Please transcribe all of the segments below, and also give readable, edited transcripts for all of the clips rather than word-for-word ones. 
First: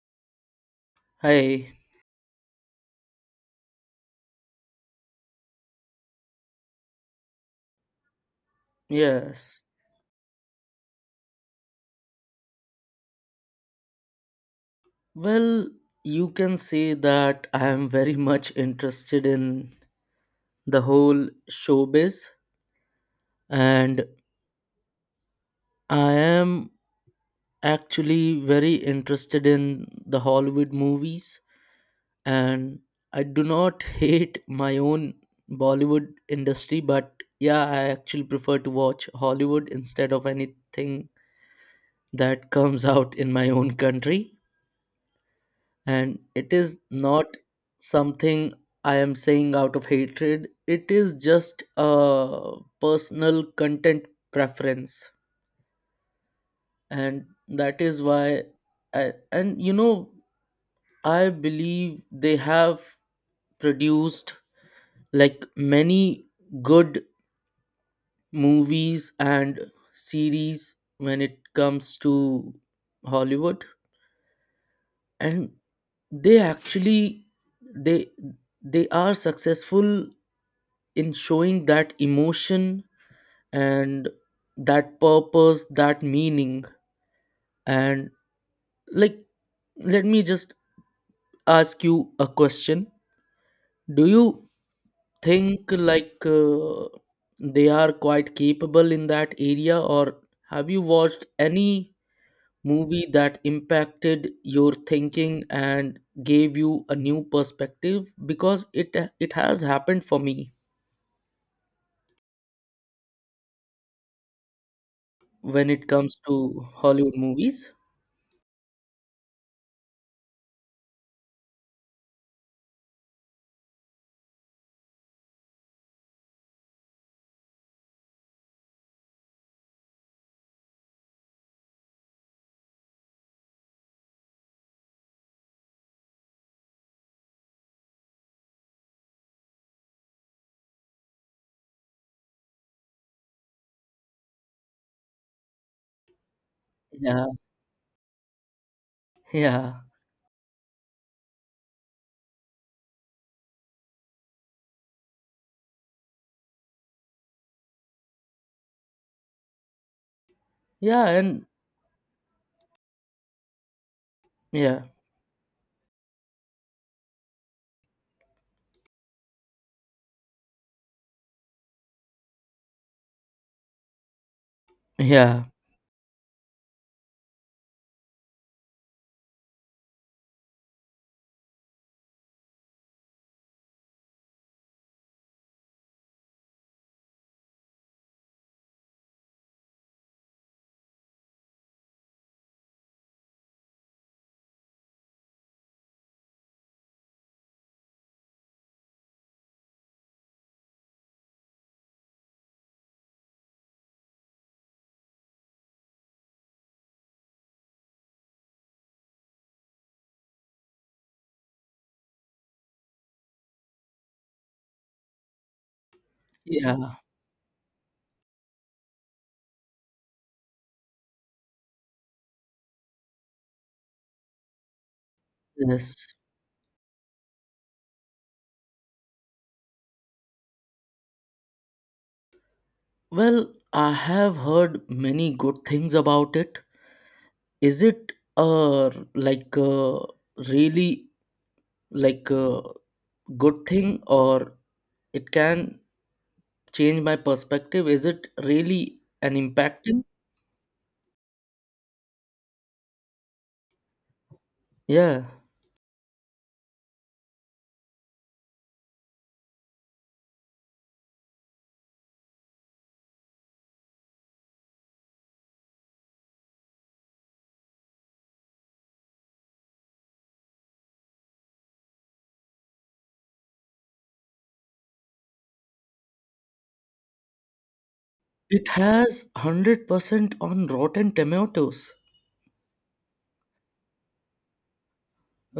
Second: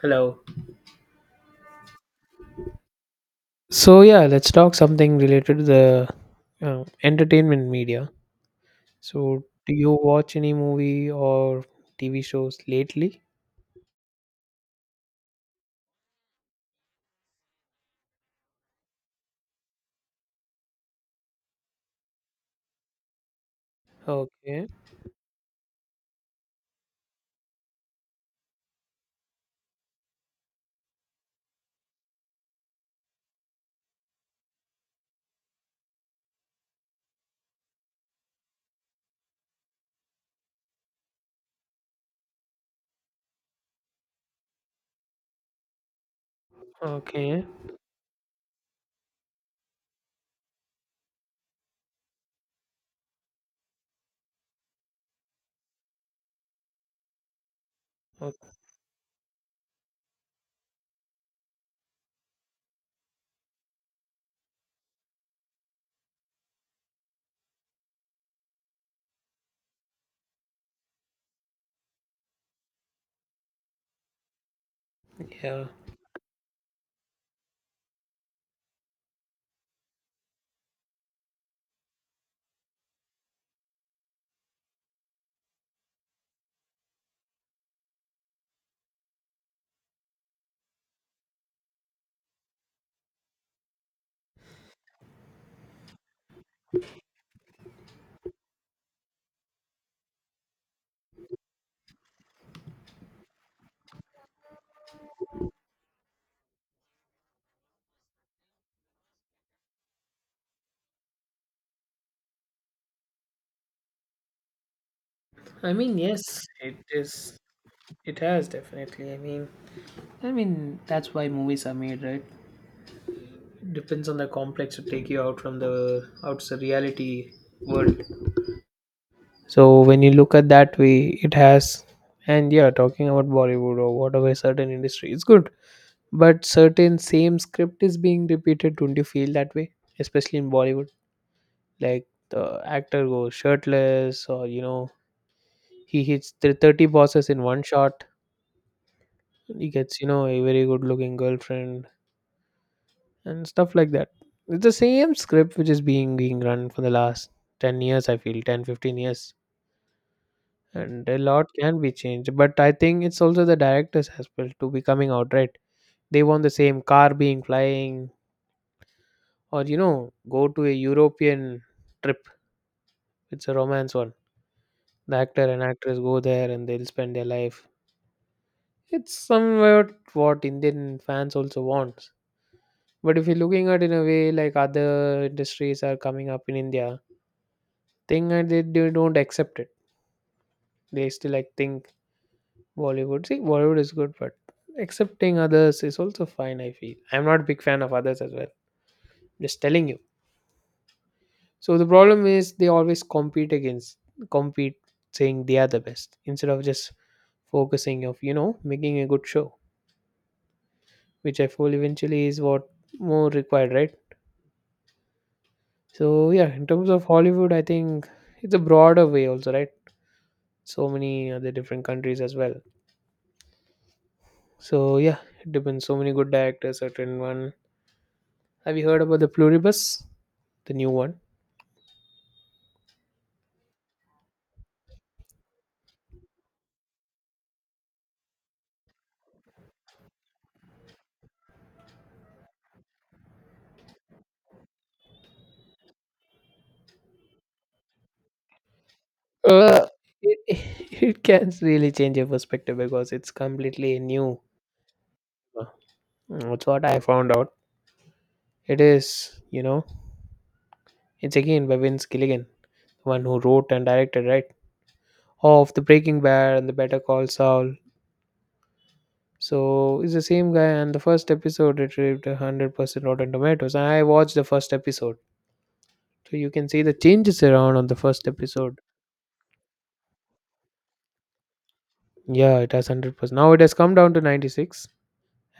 Hello. Hi, So yeah, let's talk something related to the entertainment media. So yes. do you watch any movie or TV shows lately? Well, you can say that I am very much interested in the whole showbiz, and Okay, I am actually very interested in the Hollywood movies, and I do not hate my own Bollywood industry, but yeah, I actually prefer to watch Hollywood instead of anything that comes out in my own country, and it is not okay, something I am saying out of hatred. It is just a personal content preference, and that is why okay. I, and you know I believe they have produced like many good movies and series when it comes to Hollywood. And Yeah, they actually, they they are successful in showing that emotion and that purpose, that meaning. And like, let me just ask you a question. Do you think, like they are quite capable in that area, or have you watched any movie that impacted your thinking and gave you a new perspective? Because it has happened for me when I it mean, comes to yes, it Hollywood is. movies. It has definitely. I mean, I mean that's why movies are made, right? Depends on the complex to take you out from the out the reality world. So when you look at that way, it has. And yeah, talking about Bollywood or whatever certain industry, it's good. But certain same script is being repeated. Don't you feel that way, especially in Bollywood? Like, the actor goes shirtless, or he hits 30 Yeah. bosses in one shot. He Yeah. gets a very good looking girlfriend and stuff like that. It's the same script which is being run for the last 10 years, I feel 10, 15 years. Yeah, And a and lot can be changed, but I think it's also the directors as well to be yeah, coming out, right? They want the same car being flying, or go to a European trip. It's a romance one. The actor yeah, and actress go there and they'll spend their life. It's somewhat what Indian fans also wants. But if you're looking at in a way like other industries are coming up in India, thing that they don't accept it. They still like think Bollywood. See, Bollywood is good, but accepting others is also fine. I feel I'm not a big fan of others as well. Just telling you. So the problem is they always compete against compete saying they are the best, instead of just focusing of making a good show, which I feel eventually is what more required, right? So yeah, in terms yeah, of Hollywood, I think it's a broader way also, right? So many other different countries as well. So yeah, it depends. So yes. many good directors, certain one. Have you heard about the Pluribus, the new one? Well, I have heard many good things about it. Is it uh like, really like a good thing, or it can change my perspective? Is it really an Uh, impacting? It can really change your perspective because it's completely new. Yeah. Uh, That's what I found out. It is, you know, it's again by Vince Gilligan, one who wrote and directed, right? Of the Breaking Bad and the Better Call Saul. So it's the same guy, and the first episode it reached 100% Rotten Tomatoes. And I watched the first episode, so you can see the changes around on the first It episode. has 100% on Rotten Tomatoes. Yeah, it has 100%. Now it has come down to 96.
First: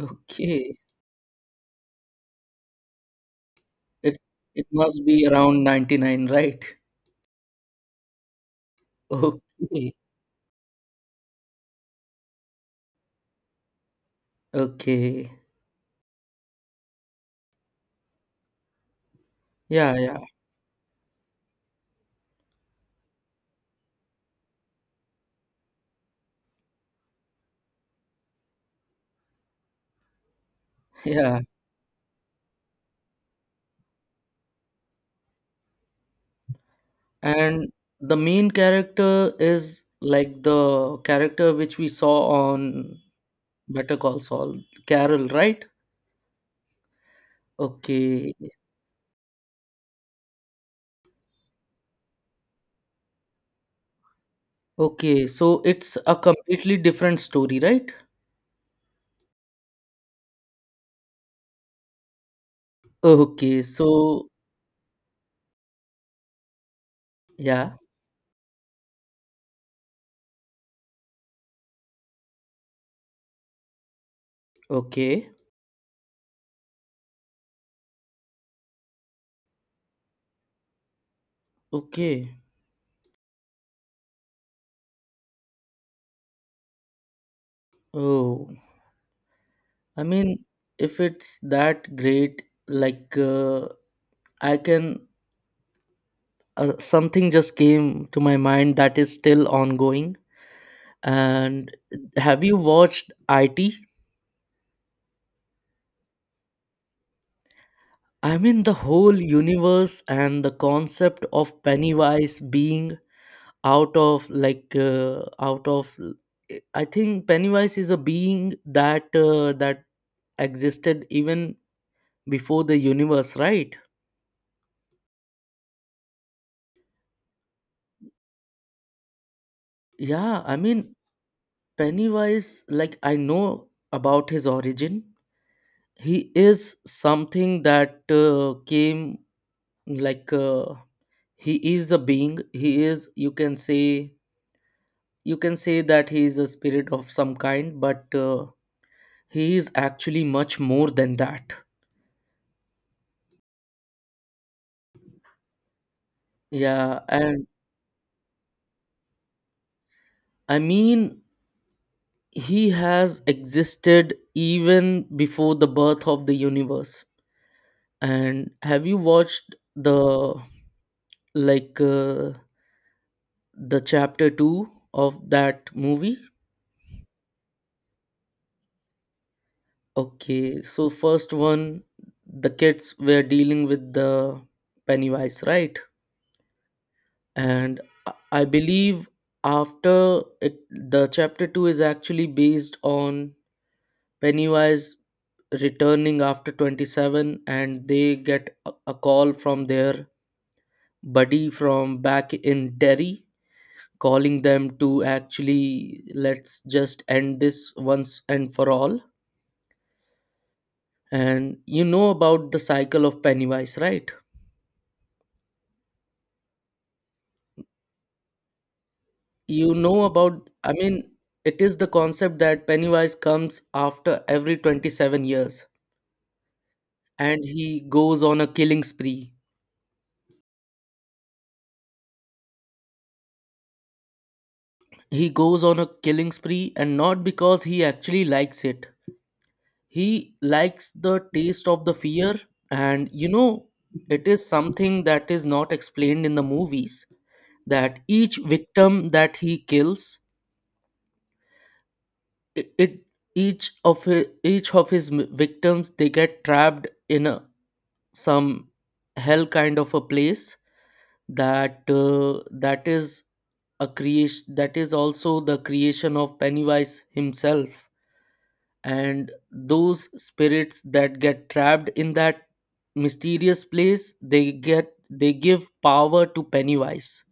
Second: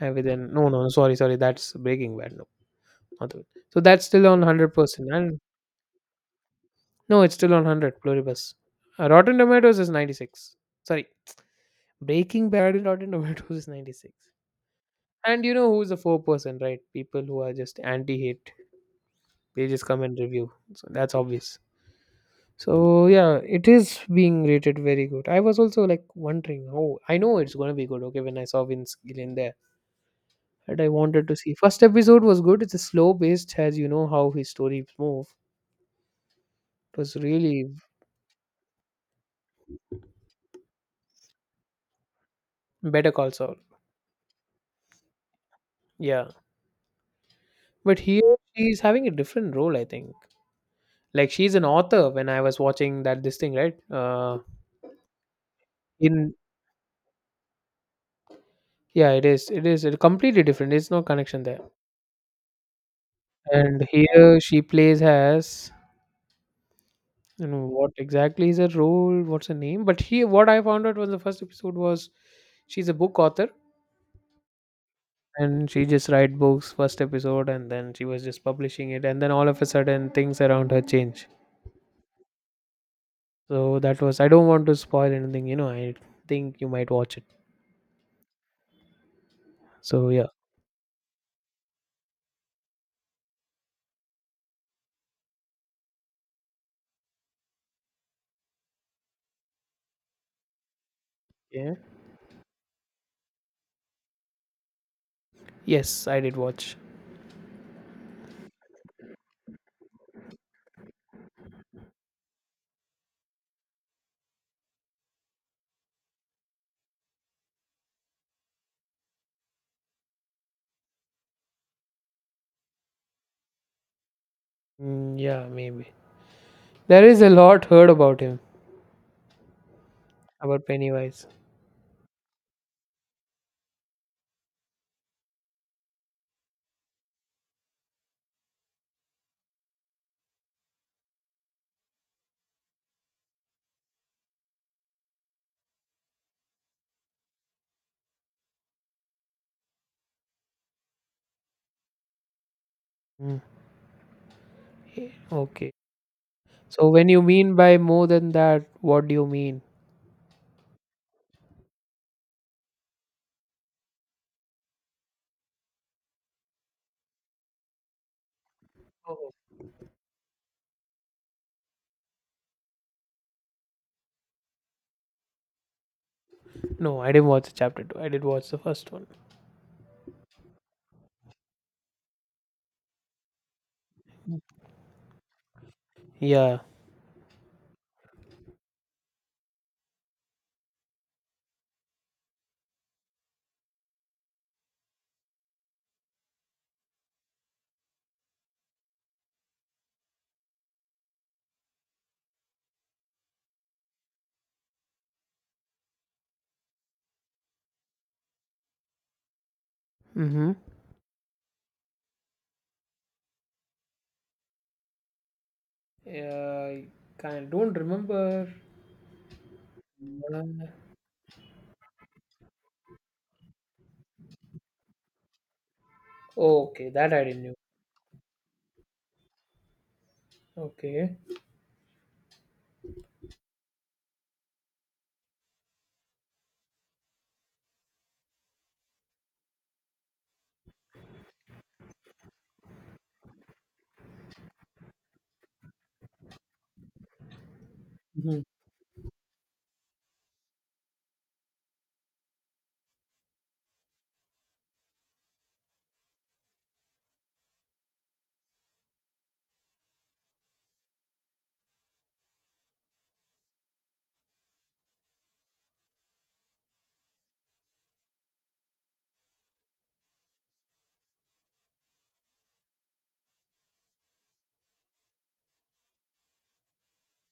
And within no, no, no, sorry, sorry, that's Breaking Bad. No, not the, so that's It still on one it hundred must percent. be And around 99, right? no, it's still on 100 Pluribus. Rotten Tomatoes is Okay. 96. Sorry, Breaking Bad in Rotten Tomatoes is 96. Okay. And you know who's the 4%, right? People who are just anti hate. They just Yeah, come yeah. and review. So that's obvious. So yeah, it is being rated very good. I was also like wondering, oh, I know it's gonna be good. Okay, when I saw Vince Gillian there, and I wanted to Yeah, see. First episode was good. It's a slow paced, as you know how his stories move. It was really and the main character is like the character which we saw on Better Call Saul. Better Call Saul, Carol, right? Yeah, but Okay, here she's having a different role. I think like she's an author. When I was watching that this thing, right? Okay, so it's a In completely different story, right? Yeah, it is. It is completely different. It's no connection there. Okay, And so here she plays as I don't know yeah, what exactly is her role, what's her name, but he what I found out was the first episode was she's a book author, okay, and she just write books first episode and then she was just publishing it and then all of a sudden things around her change. okay. So that was I don't want to spoil anything, I think you might watch it. Oh, I So yeah. mean, if it's that great, like I can, something just came to my mind that is still ongoing. Yeah. And have you watched IT? Yes, I did watch. I mean, the whole universe and the concept of Pennywise being out of like, out of. I think Pennywise is a being that that existed even before the universe, right? Mm, yeah, maybe. There is a lot heard about him, Yeah, I about mean, Pennywise. Pennywise, like I know about his origin. He is something that came like, he is a being. He is, you can say, that he is a spirit of some kind, but he is actually much more than that. Mm, yeah, okay. So Yeah. when you And mean by more than that, what do you mean? I mean, he has existed even before the birth of the universe. And have you watched the, like, the chapter 2 of that movie? No, I didn't watch the chapter 2. I did watch the first one. Okay, so first one, the kids were dealing with the Pennywise, right? Yeah. And I believe after it, the chapter 2 is actually based on Pennywise returning after 27, and they get a call from their buddy from back in Derry, calling them to actually, let's just end this once and for all. Mm-hmm. And you know about the cycle of Pennywise, right? Yeah, I kind don't remember. you know about Uh, I mean It is the concept that Pennywise comes after every 27 years, okay, that I and didn't know. he goes on a killing spree. Okay. He goes on a killing spree, and not because he actually likes it. He likes the taste of the fear, and you know, it is something that is not explained in the movies, that each Mhm. victim that he kills, it each of each of his victims, they get trapped in a some hell kind of a place that that is a creation, that is also the creation of Pennywise himself. And those spirits that get trapped in that mysterious place, they give power to Pennywise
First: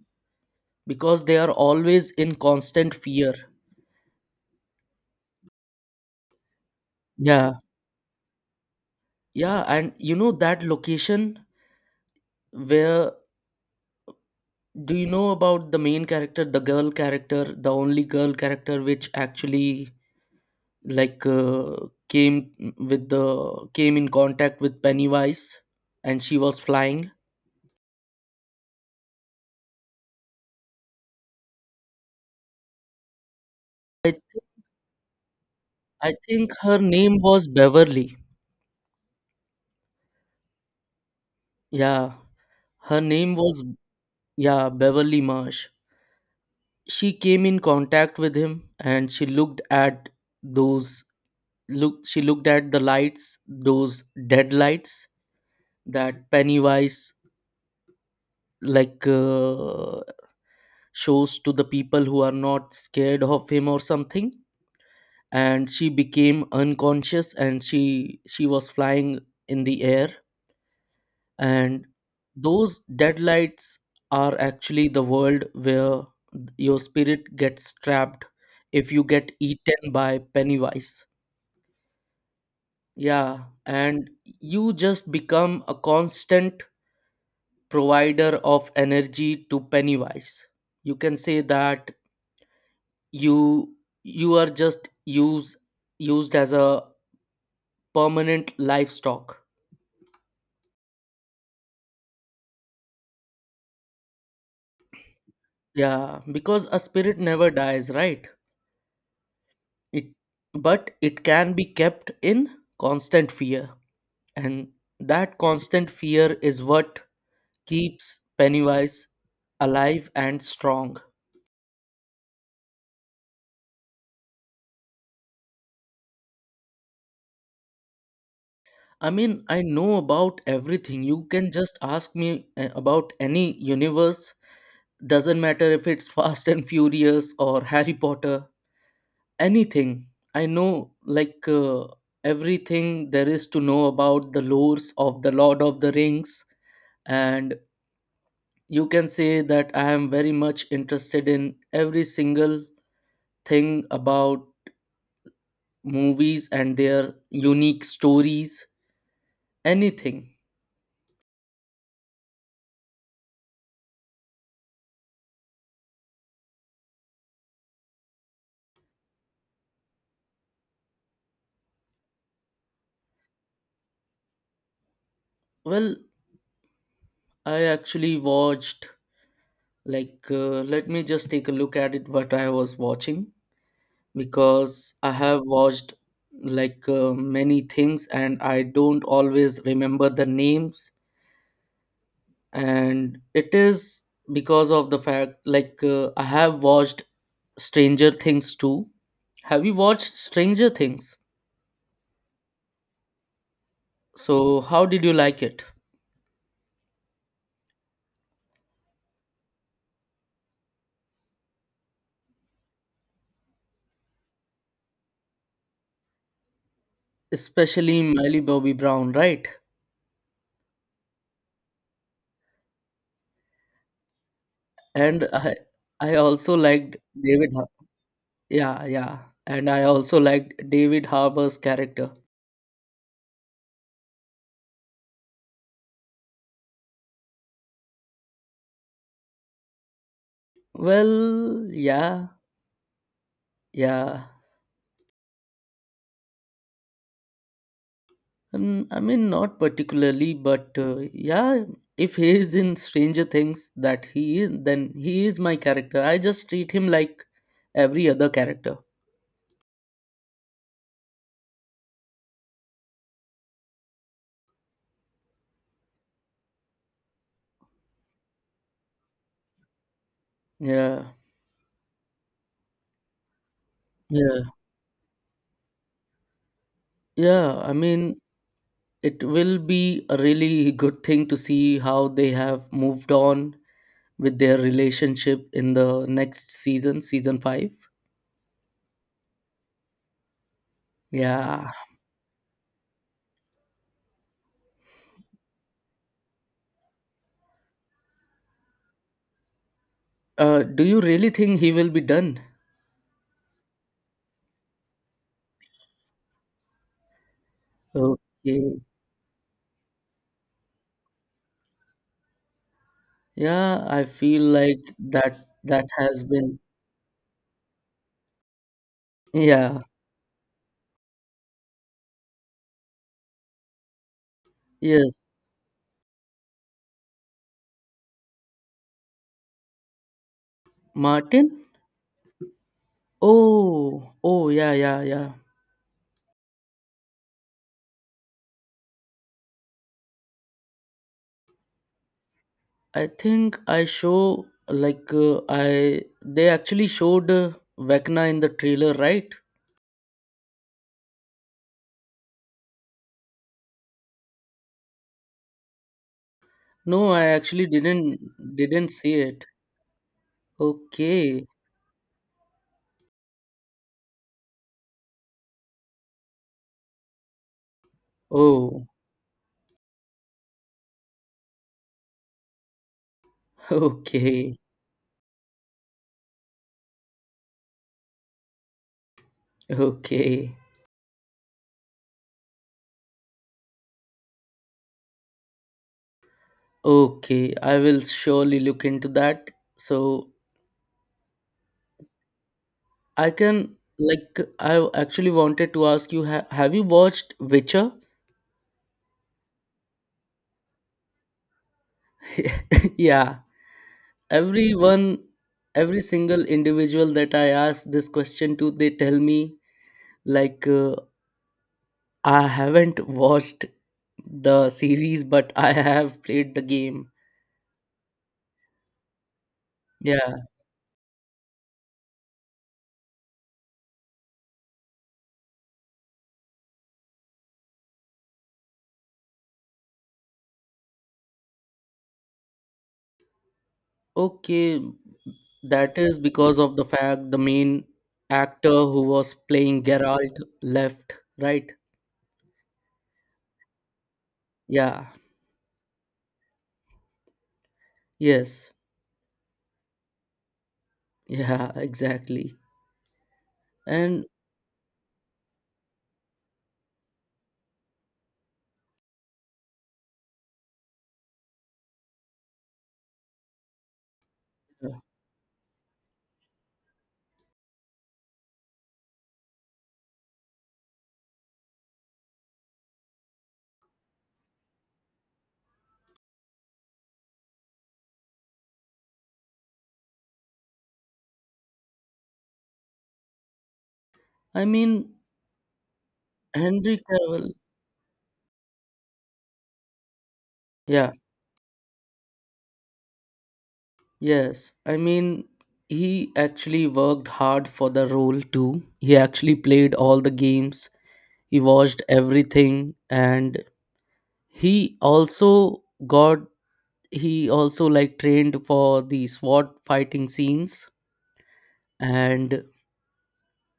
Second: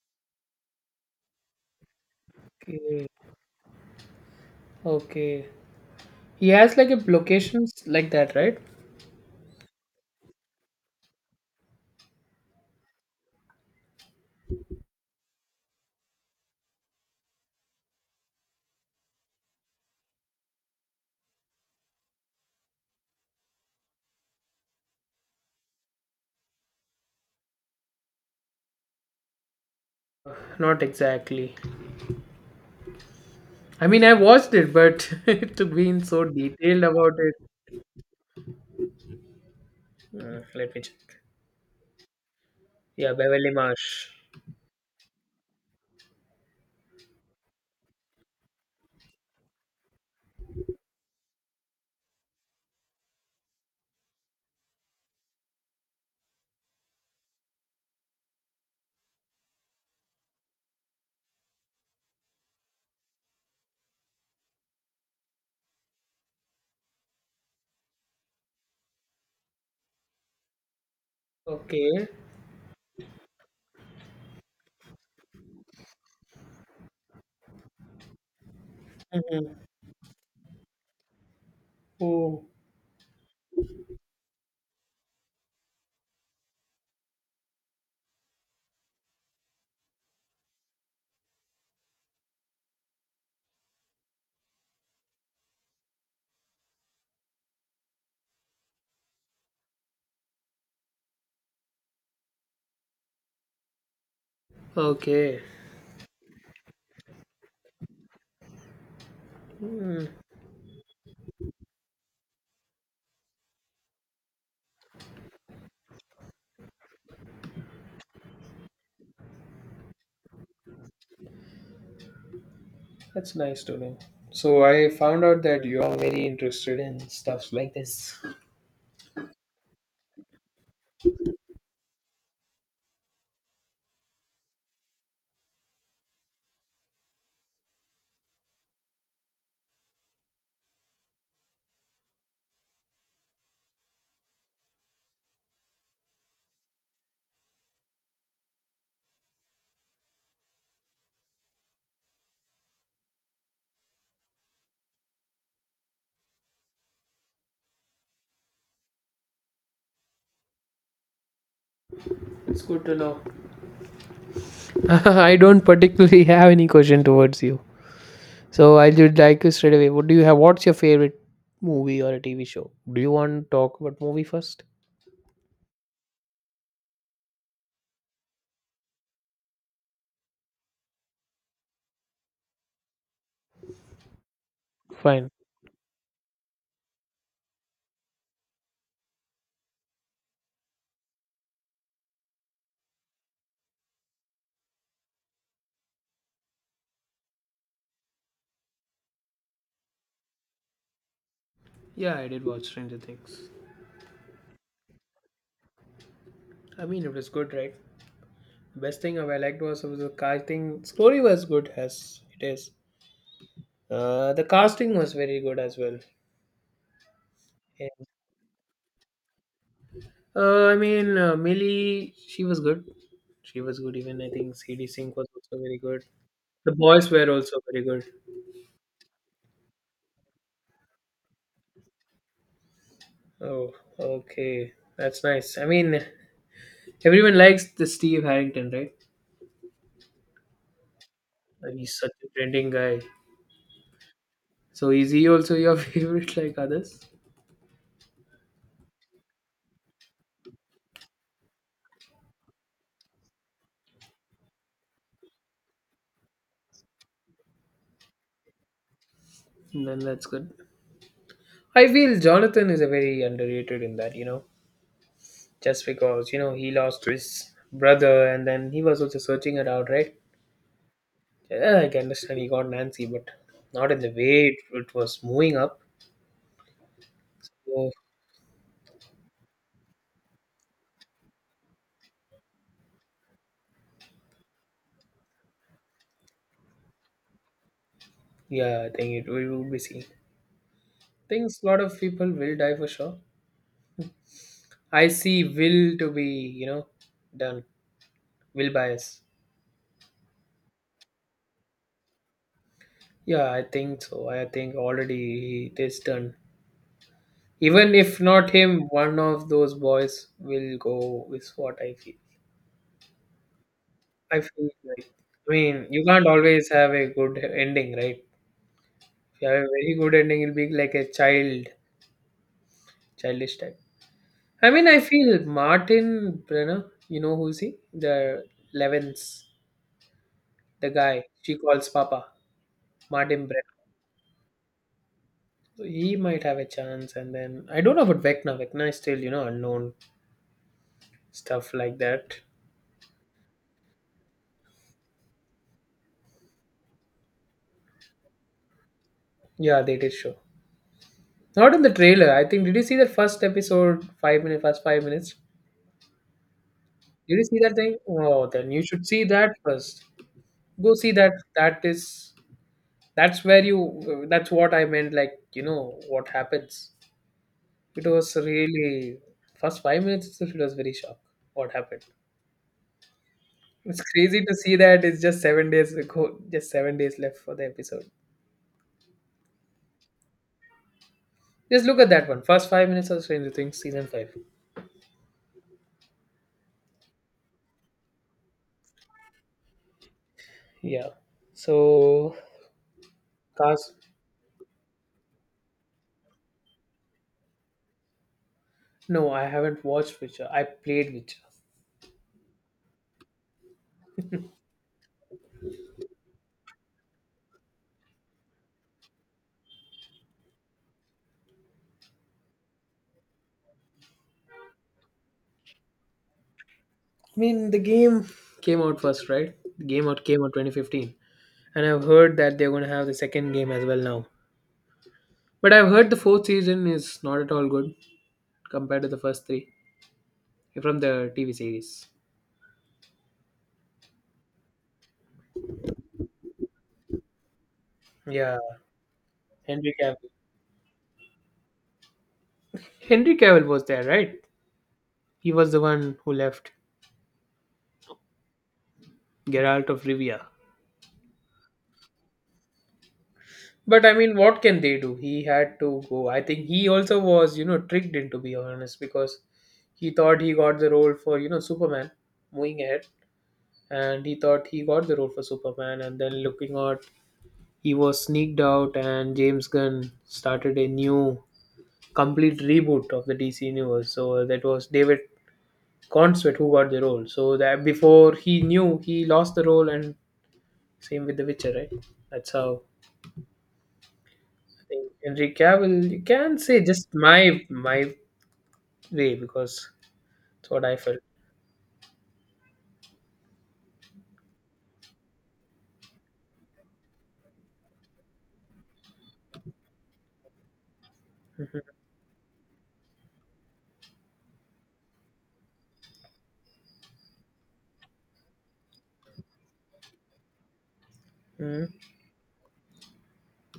because they are always in constant Okay. fear. Okay. He has like a Yeah, locations like that, right? yeah. And you know that location where, do you know about the main character, the girl character, the only girl character, which actually like, came with the came in contact with Pennywise, and she was flying. Not exactly. I mean, I I th- watched it, but to be in I so think her detailed about name it. was Beverly. Let me check. Yeah, her Yeah, name Beverly was, Marsh. yeah, Beverly Marsh. She came in contact with him, and she looked at those look. She looked at the lights, those dead lights, that Pennywise like, shows to the people who are not scared of him or something. And she became unconscious, and she was flying in the air. And Okay. those deadlights are actually the world where your spirit gets trapped if you get eaten by Pennywise. Oh. Yeah. And you just become a constant provider of energy to Pennywise. You can say that you you are just used used as a permanent livestock. Okay. Yeah, because a spirit never dies, right? Hmm. It But it can be kept in constant fear, and that constant fear is what keeps Pennywise alive and strong. That's nice to know. So I found out that you are very interested in stuffs like this. I mean, I know about everything. You can just ask me about any universe. Doesn't matter if it's Fast and Furious or Harry Potter. Anything, I know, like, everything there is to know about the lores of the Lord of the Rings. And you can say that I am very much interested in every single thing about movies and their unique stories, anything. It's good to know. I don't particularly have any question towards you. So I would like you straight away. What do you have? What's your favorite movie or a TV show? Do you want to talk about movie first? Well, I actually watched, like, let me just take a look at it, what I was watching, because I Fine. have watched, like, many things, and I don't always remember the names. And it is because of the fact, like, I have watched Stranger Things too. Have you watched Stranger Things? Yeah, I did watch Stranger Things. So, how did you like it? I mean, it was good, right? Best thing I liked was the casting. Story was good as it is. The casting was very good as well. Especially Miley Bobby Brown, right? I mean, Millie, she was good. She was good. Even I think CD Sync was And also very good. I also The liked boys were also very good. yeah, yeah. And I also liked David Harbour's character. Oh, okay, that's nice. I mean, everyone likes the Steve Harrington, right? Well, And he's such yeah, a trending guy. yeah. So is he also your favorite, like others? Mm, I mean, not particularly, but yeah, if he is in Stranger Things, that he is, then he is my character. I just treat him like every other character. Then that's good. I feel Jonathan is a very underrated in that, just because you know he lost his brother and then he was also searching it out, right? Yeah, Yeah, I can understand he got Nancy, but not in the way yeah, it was moving up. yeah. I So mean, it will be a really good thing to see how they have moved on with their relationship in the next season, season 5. yeah, I think it we would be seeing. Things a Yeah. lot of people will die for sure. I see will to be, done. Will bias. Do you really think he will be done? Yeah, I think so. I think already it is done. Even if not Okay. him, one of those boys will go is what I feel. Yeah, I I feel feel like like that I mean, you has can't been always have a good ending, right? If you have a Yeah. very good ending, it'll be like a childish type. I mean, I Yes. feel Martin Brenner, you know who's he? The Levens, the guy Martin? she calls Papa, Martin Brenner. Oh, oh, yeah, yeah, yeah. So he might have a chance. And then I don't know about Vecna. Vecna is still, unknown stuff like that. I think I show like I They actually showed, Vecna in the trailer, right? Yeah, they did show. Not in the trailer. I think, did you see the first episode, first 5 minutes? No, I Did you see actually that thing? Oh, then you didn't should see see it. that first. Go see that. Okay. That is, that's where you, that's what I meant, like, what happens. It was Oh, really first 5 minutes itself, it was very shocked what happened. It's crazy to okay. see that it's just 7 days ago, just 7 days left for the episode. Okay. Just look at that one. First 5 minutes of Stranger Things season 5. Okay. I will surely look into that. So Yeah. So I can cast like, I actually wanted to ask you, have you watched Witcher? no, I haven't watched Witcher. I played Witcher. Yeah, everyone, every single individual that I ask this question to, they tell me like, I haven't watched the series, but I have played the game. I mean the game came out first, right? The game out Yeah, came out 2015. And I've heard that they're gonna have the second game as well now. But I've heard the fourth season is not at all good compared to the first three from the TV series. okay. That is because of the fact the main Yeah, actor who was playing Henry Cavill. Geralt left, right? Henry Cavill was there, right? Yeah. He was the one who left Yes. Geralt of Rivia. Yeah. Exactly. But I And mean, what can they do? He had to go. I think he also was, tricked into be honest, because he thought he got the role for, Superman moving ahead, and he thought he uh, got the role for Superman and then looking at he was sneaked out, and James Gunn started a new complete reboot of the DC universe. So that was David Consvet who got the role. So that before he knew he lost the role, and same with The Witcher, right? That's how i I mean think Henry Cavill. You can say Henry just Cavill. my way because that's what I Yeah. felt. Yes, I mean, he actually worked hard for the role too. He actually played all the games, he Mhm. watched everything, and he also got, he also like trained for the SWAT fighting scenes, Mhm. and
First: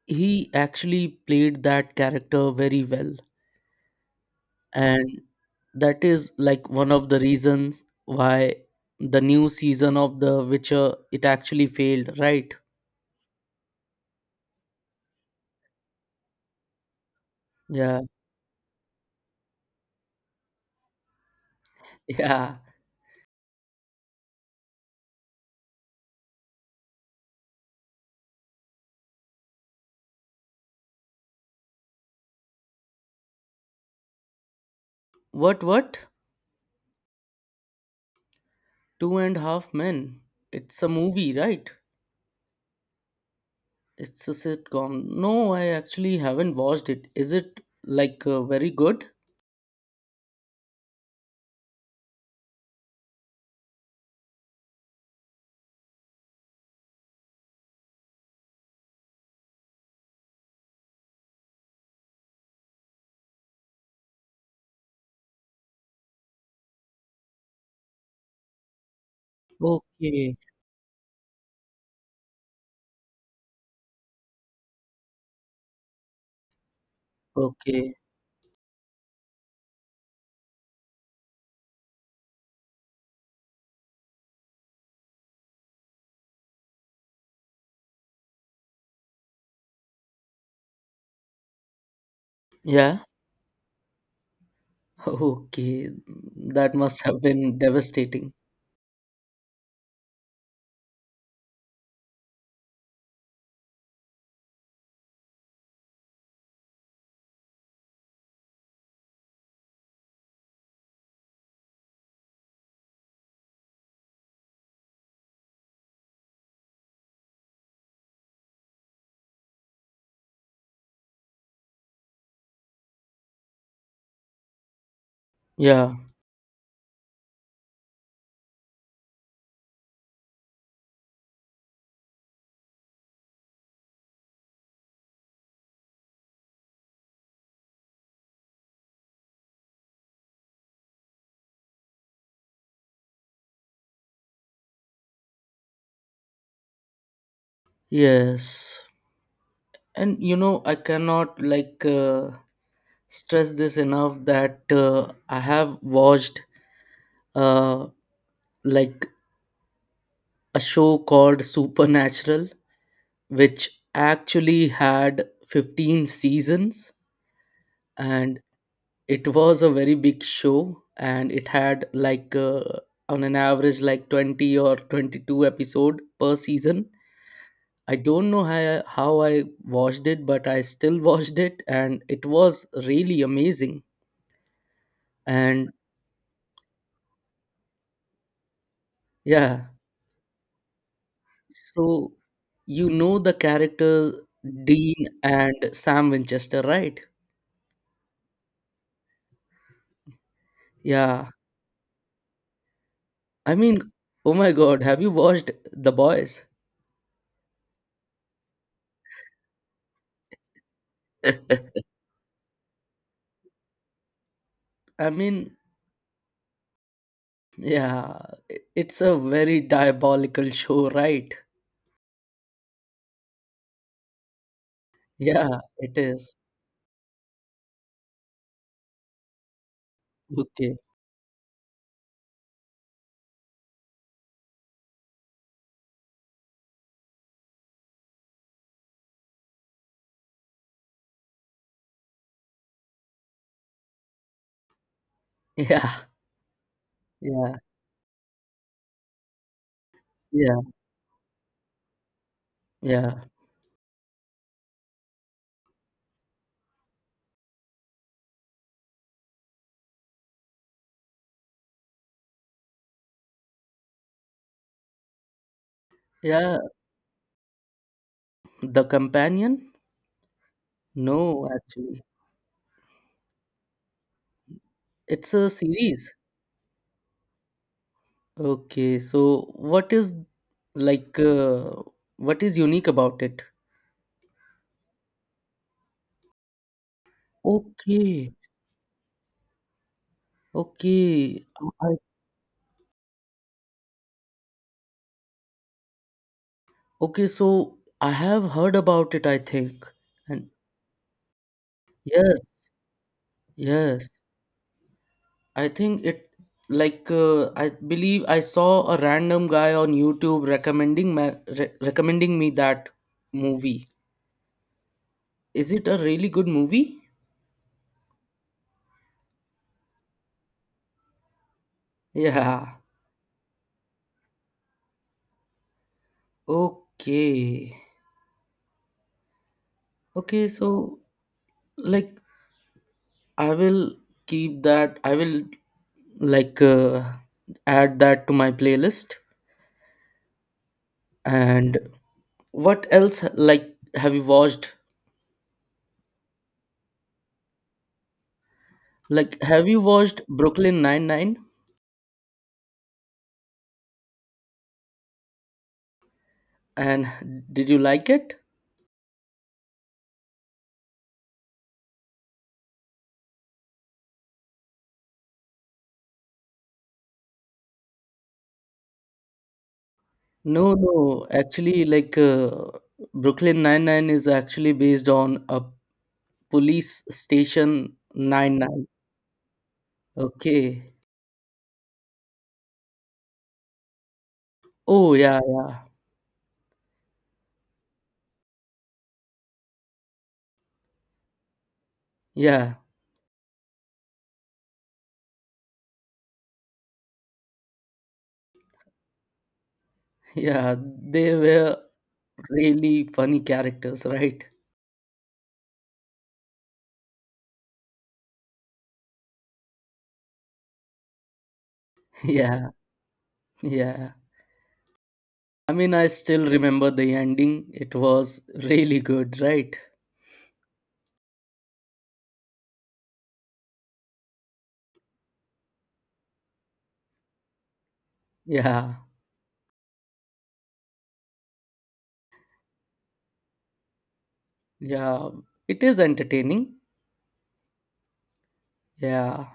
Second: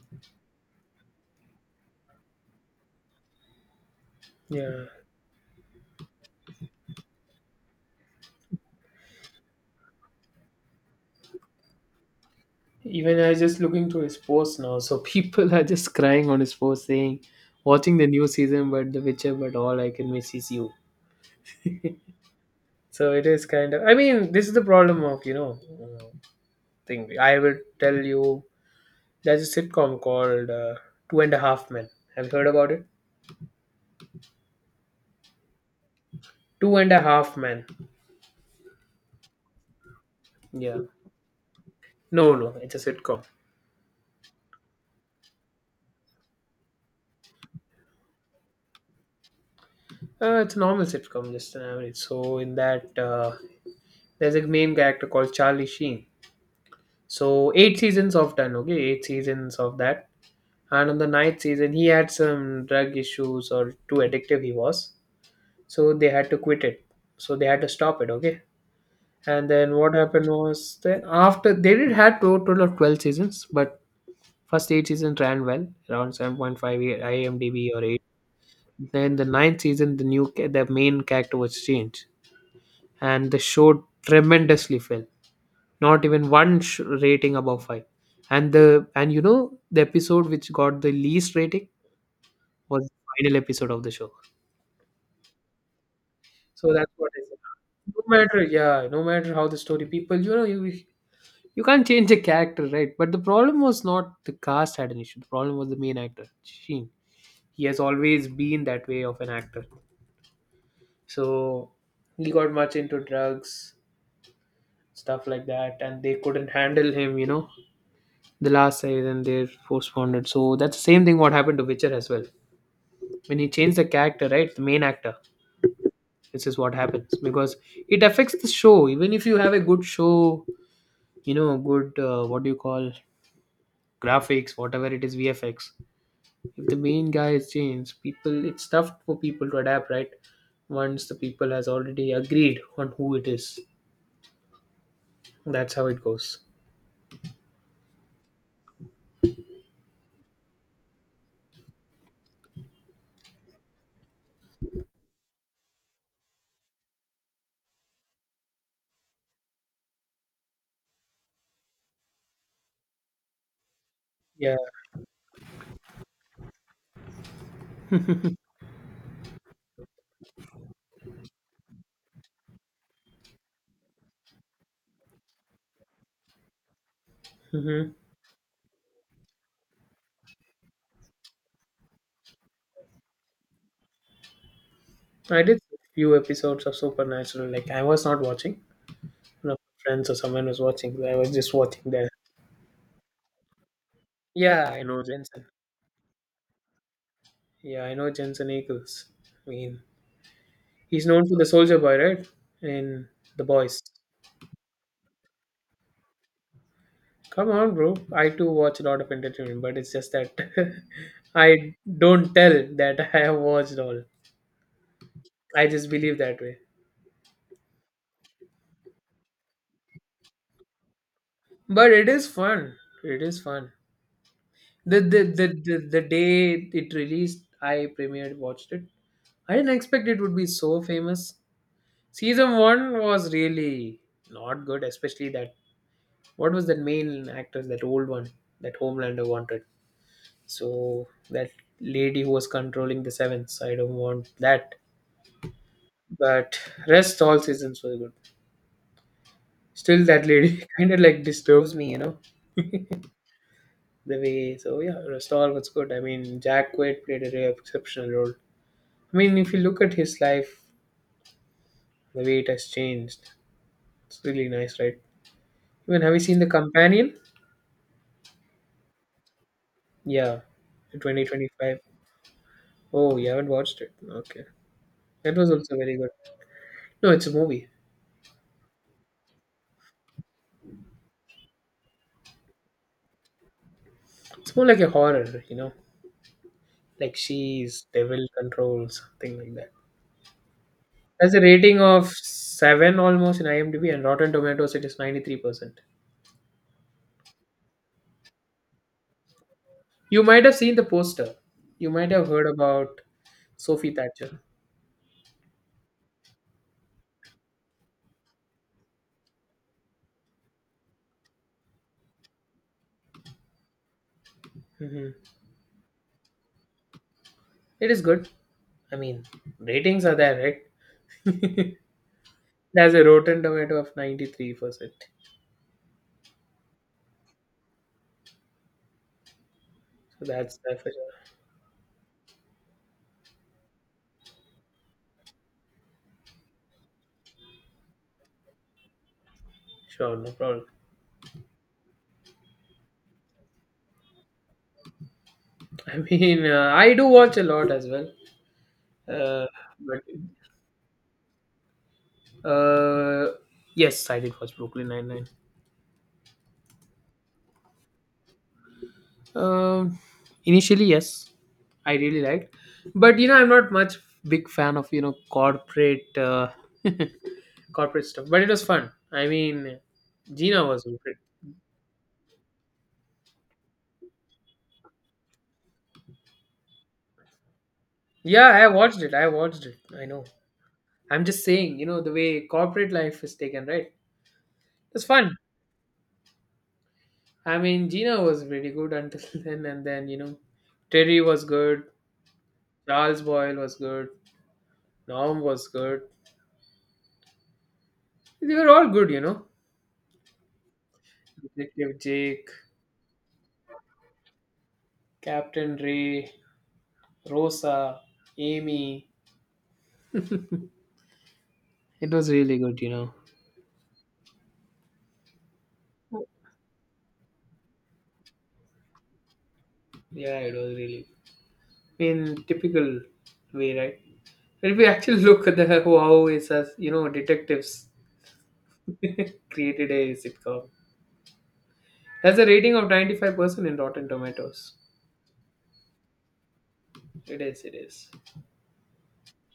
he actually played that character very well. Yeah. And that is like one of the reasons why the new season of The Witcher, it actually failed, right? Even I was just looking through his posts now, so people are just crying on his post saying, "Watching Yeah, the new season, but The Witcher, but all I can miss is you." yeah. So it is kind of. I mean, this is the problem of uh, thing. I will tell you. There's a sitcom called Two and a Half Men. Have you heard about it? What? Two and a Half Men. Two and a Half Men. Yeah. It's a movie, right? No, no, it's a sitcom. It's a sitcom. No, I actually haven't watched it. Is it like, very good? It's a normal sitcom, just an average. So in that, there's a main character called Charlie Sheen. So eight seasons of done, okay, eight seasons of that. And on the ninth season, he had some drug issues or too addictive he was. So they had to quit it. So they had to stop it, okay. And then what happened Okay, was that after they did have total of 12 seasons, but first eight seasons ran well, around 7.5 IMDb or okay. 8. Then the ninth season, the main character was changed, and the show tremendously fell. Not even rating above five. And the episode which got the least rating was the Yeah, final episode of the show. okay. So That that's must what have I been said. No devastating. matter, yeah, no matter how the story, you can't change the character, right? But the problem was not the cast had an issue. The problem was the main actor, Sheen. He has always been that way of an actor, so he got much into drugs, stuff like that, and they couldn't handle him. The last season they postponed it, so that's the same thing what happened to Witcher as well when he changed the character, right? The main actor, Yeah, this is what happens because it affects the show. Even if you have a good show, you know, good what do you call, graphics, whatever it is, VFX, if the main guy has changed, people, it's tough for people to adapt, right? Once the people has already agreed on who it is, that's how it goes. yes. And you know, I cannot like, stress this enough that I have watched, uh, like a show called Supernatural, which Yeah, actually had 15 seasons. And it was a very big show, and it had like, on an average like 20 or 22 episode per season. hmm, I don't know how I watched it, but I still watched it, and it was really amazing. I did And few episodes of Supernatural. Like I was not watching, one of yeah. my friends or someone was watching, so I was just watching there. So you know the characters, Yeah, I Dean know Jensen. and Sam Winchester, right? Yeah, I know Jensen Ackles. I mean, he's Yeah, known for the Soldier Boy, right? In The I mean, Boys. oh my god, have you watched The Boys? Come on, bro. I too watch a lot of entertainment, but it's just that I don't tell that I have watched all. I mean, I just believe that way. yeah, it's a very diabolical show, right? But it is fun. It is fun. The the the Yeah, the, it the is. day it released, I premiered watched it. I didn't expect it would be Okay. so famous. Season one was really not good, especially that, what was that main actress, that old one that Homelander wanted. So that lady who was controlling the seventh, I don't want that. Yeah, But rest all yeah, seasons was good. Still, that yeah, lady kind of like disturbs me, you know, yeah, the way. So yeah, rest all was good. I mean, Jack Quaid played a really exceptional role. I mean, if you look at his life, the way it has changed, it's really nice, right? Even, have you seen The yeah. Companion? The Companion? Yeah, No, 2025. actually, Oh, you haven't watched it? Okay, it's that a was also very good. series. No, it's a movie. Okay, so what is, like, what is unique about it? It's more like a horror, you know, like she's devil Okay, control, something like that. Has a okay, rating I, of 7 almost in IMDb, and Rotten Tomatoes it is 93%. okay. So I have heard about it, I think, You might and have seen the poster. You might have heard yes, about Sophie yes. Thatcher. I think it, like, I believe I saw a random guy on YouTube recommending me that movie. Hmm. Is it a really good movie? It is good. I mean, ratings are there, right? Yeah. It has a Rotten Tomato of 93%. So Okay. Okay, that's that for so sure. like, I will keep that. I will, like, add that to my playlist. Sure, no problem. And what else like, have you watched? I mean, I do watch a lot as well. Like, Uh, have you but watched Brooklyn Nine-Nine, uh, yes, I did watch Brooklyn Nine Nine. and did you like it? Um, initially, yes, I really liked, but you know, I'm not much big fan of corporate corporate stuff. But it was fun. I mean, Gina No, was great. no. Actually, like, Brooklyn Nine-Nine is actually based on a police station Yeah, I Nine-Nine. watched it. I watched it. I know. Okay. I'm just saying, you know, the way corporate life is taken, right? It's Oh, fun. yeah, yeah, I mean, Gina was really good until then, and then you know, Terry was good. yeah, Charles Boyle was good. Norm was good. They were all good, you know. yeah. They were Detective Jake, really funny characters, right? Captain Ray, Rosa, Amy. It was really Yeah, good, you know. yeah. I mean, I still remember the ending. It was really good, right? Yeah, it was really in typical way, right? If we actually look at the how it's, as you know, detectives Yeah, created a sitcom. Has a rating of 95% in Rotten Tomatoes. yeah. It is entertaining. It is, it is. Yeah.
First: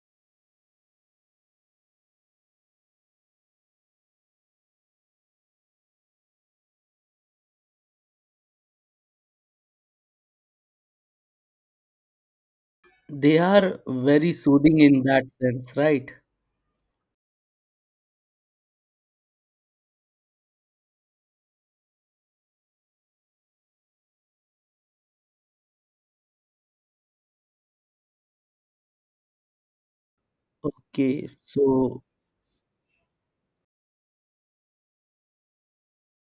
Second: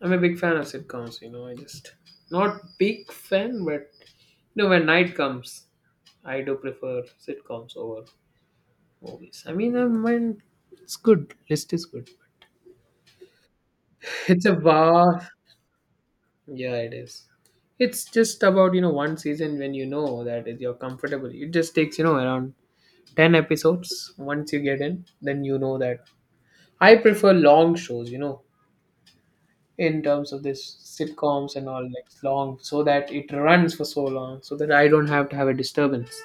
I'm a big fan of sitcoms. You know, I just, not big fan, but you know, when night comes, I do prefer sitcoms over movies. I mean, it's good. List is good. They are very It's a soothing in that vast, sense, right? yeah, it is. It's just about, you know, one season when you know that is you're comfortable. It just takes, you know, around 10 episodes. Once you get in, then you know that. I prefer long shows, you know, in terms of this Okay, sitcoms and all, so like long, so that it runs for so long, so that I don't have to have a disturbance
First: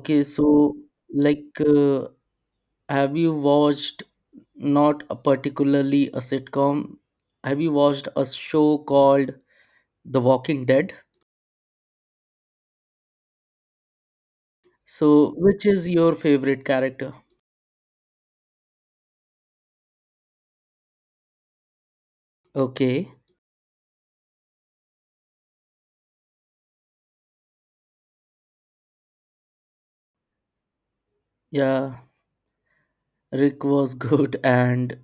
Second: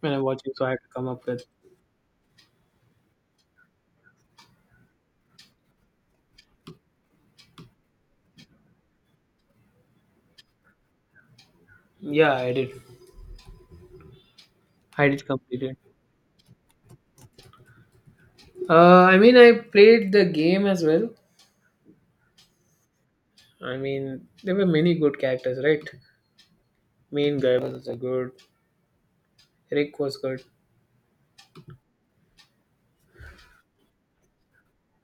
when I'm watching. So I so have to come up with. like, have you watched, not a particularly a sitcom, have you watched a show called The Walking Dead? Yeah, I did. I did So, complete which it. is your favorite character? I mean, I played the game as well. Okay, I mean, there were many good characters, right? Main guy was a good. Rick was good. yeah, Rick was good. And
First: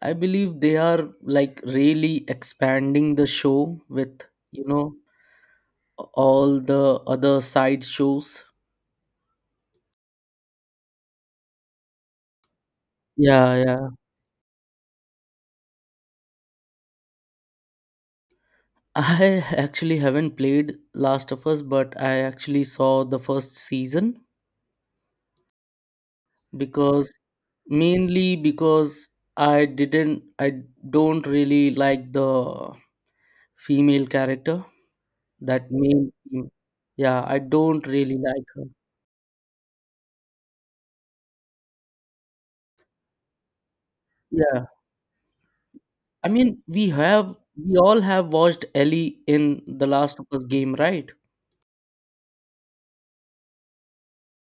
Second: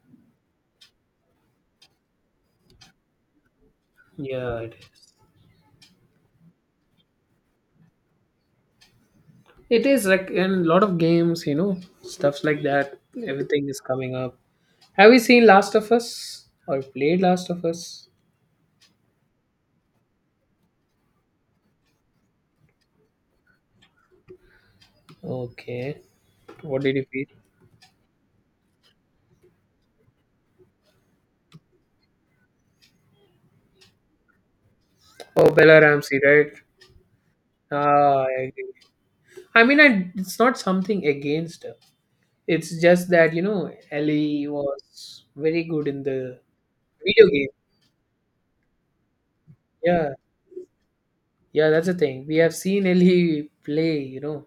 I believe they are like really expanding the show with, Yeah, you it know, is. all the other side shows. It is like in a lot of games, you know, stuffs like that. Yeah, Everything is yeah. coming up. Have you seen Last of Us or played Last of Us? I actually haven't played Last of Us, but I actually saw the first season Okay, what did you because feel? mainly because I don't really like the female character. Oh, That Bella main, Ramsey, right? yeah, I don't really Ah, I like her. agree. It's not something against her. It's just that, you know, Ellie Yeah, was very good in I the mean, video game. we all have watched Ellie in the Yeah, Last of Us game, right? yeah, that's the thing. We have seen Ellie play, you know,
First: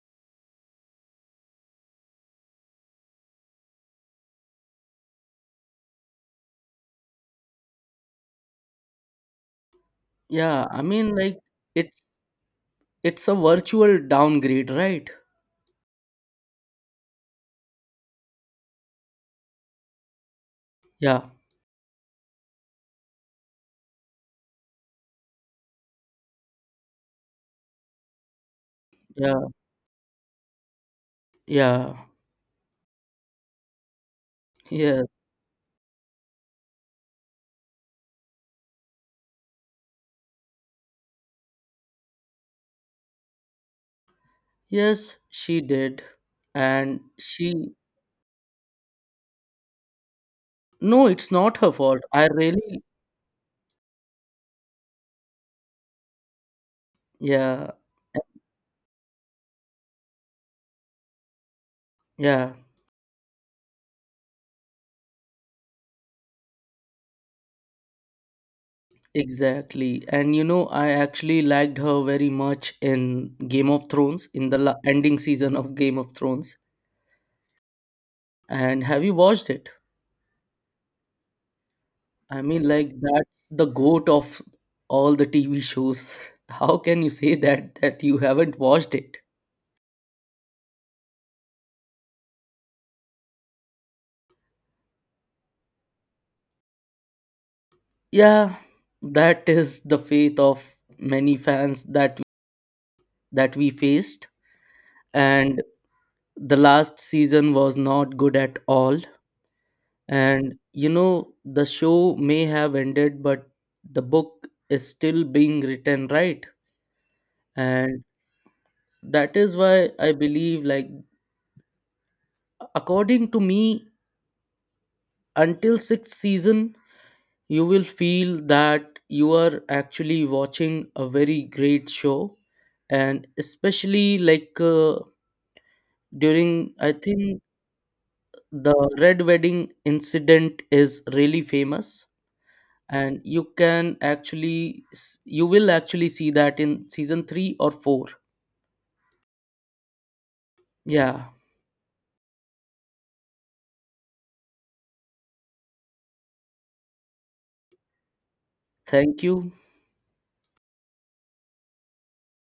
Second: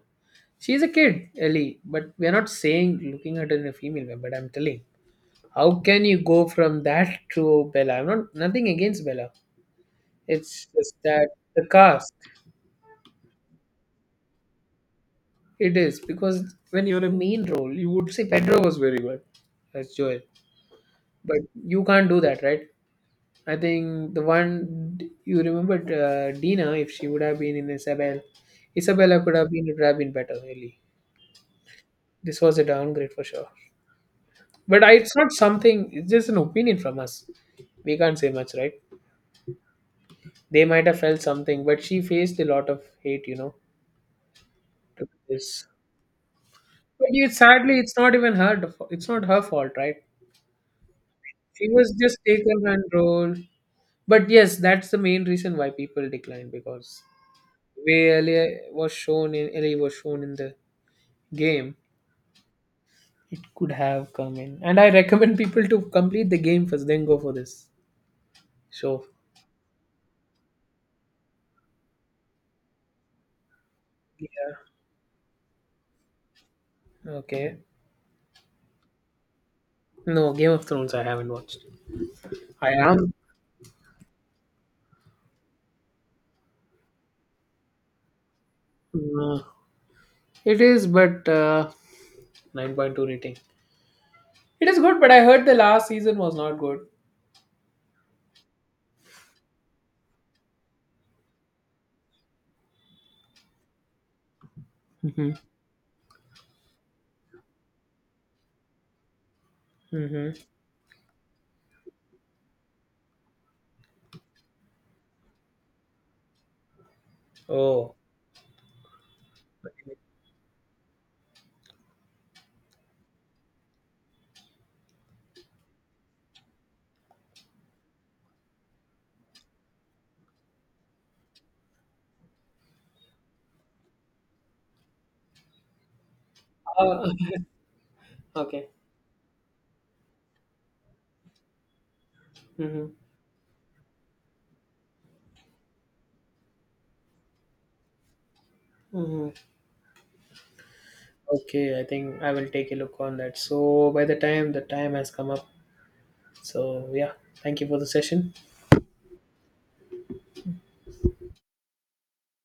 she's a kid, Ellie, but we're not saying looking at her in a female way, but I'm telling. How can you go from that to Bella? I'm not nothing against Bella. Yeah, It's I just mean, that like, the it's cast. it's a virtual downgrade, right? It is because when you're a main role, you would say Pedro was very good as Joel, Yeah, but you can't do that, right? I think the one you remember, Dina, if she would have been in Isabel, Isabella could yeah, have been, it would have been better, really. yeah, This was a downgrade for sure. But I, yes. it's not something, it's just an opinion from us. We can't say much, right? They might have felt something, but she faced a lot of hate, you know, to Yes, she this. did. And But you, she, sadly, it's not even it's not her fault, right? no, it's not She her was fault. just I taken really, and rolled. But yes, that's the main reason why people decline, because yeah, way Ellie was shown in the game, yeah, it could have come in. And I recommend people to complete the game first, then go for this show. exactly. And you know, I actually liked her very much in Game of Thrones, in Yeah. the ending season of Game of Thrones. Okay. And have you watched it? No, Game of Thrones I haven't watched. I mean, I like, am. that's the goat of all the TV shows. How can you say that you haven't watched it? Uh, it is, but 9.2 rating. It is good, but I heard the last season was not good. Yeah, that is the faith of many fans that we faced. Mm-hmm. And the last season was not good at all. Mm-hmm. And you know, the show may have ended, but the book is still being written, right? Oh. And that is why I believe, like, according to me, until sixth season, you will feel that you are actually watching a very great show. And especially like, during, I Uh, think okay. the red wedding incident is really famous, Mm-hmm. and you can actually you will actually see that in season 3 or 4. Mm-hmm. Yeah, Okay, I think I will take a look on that. So by the time has come up. So yeah, thank you for the session. thank you.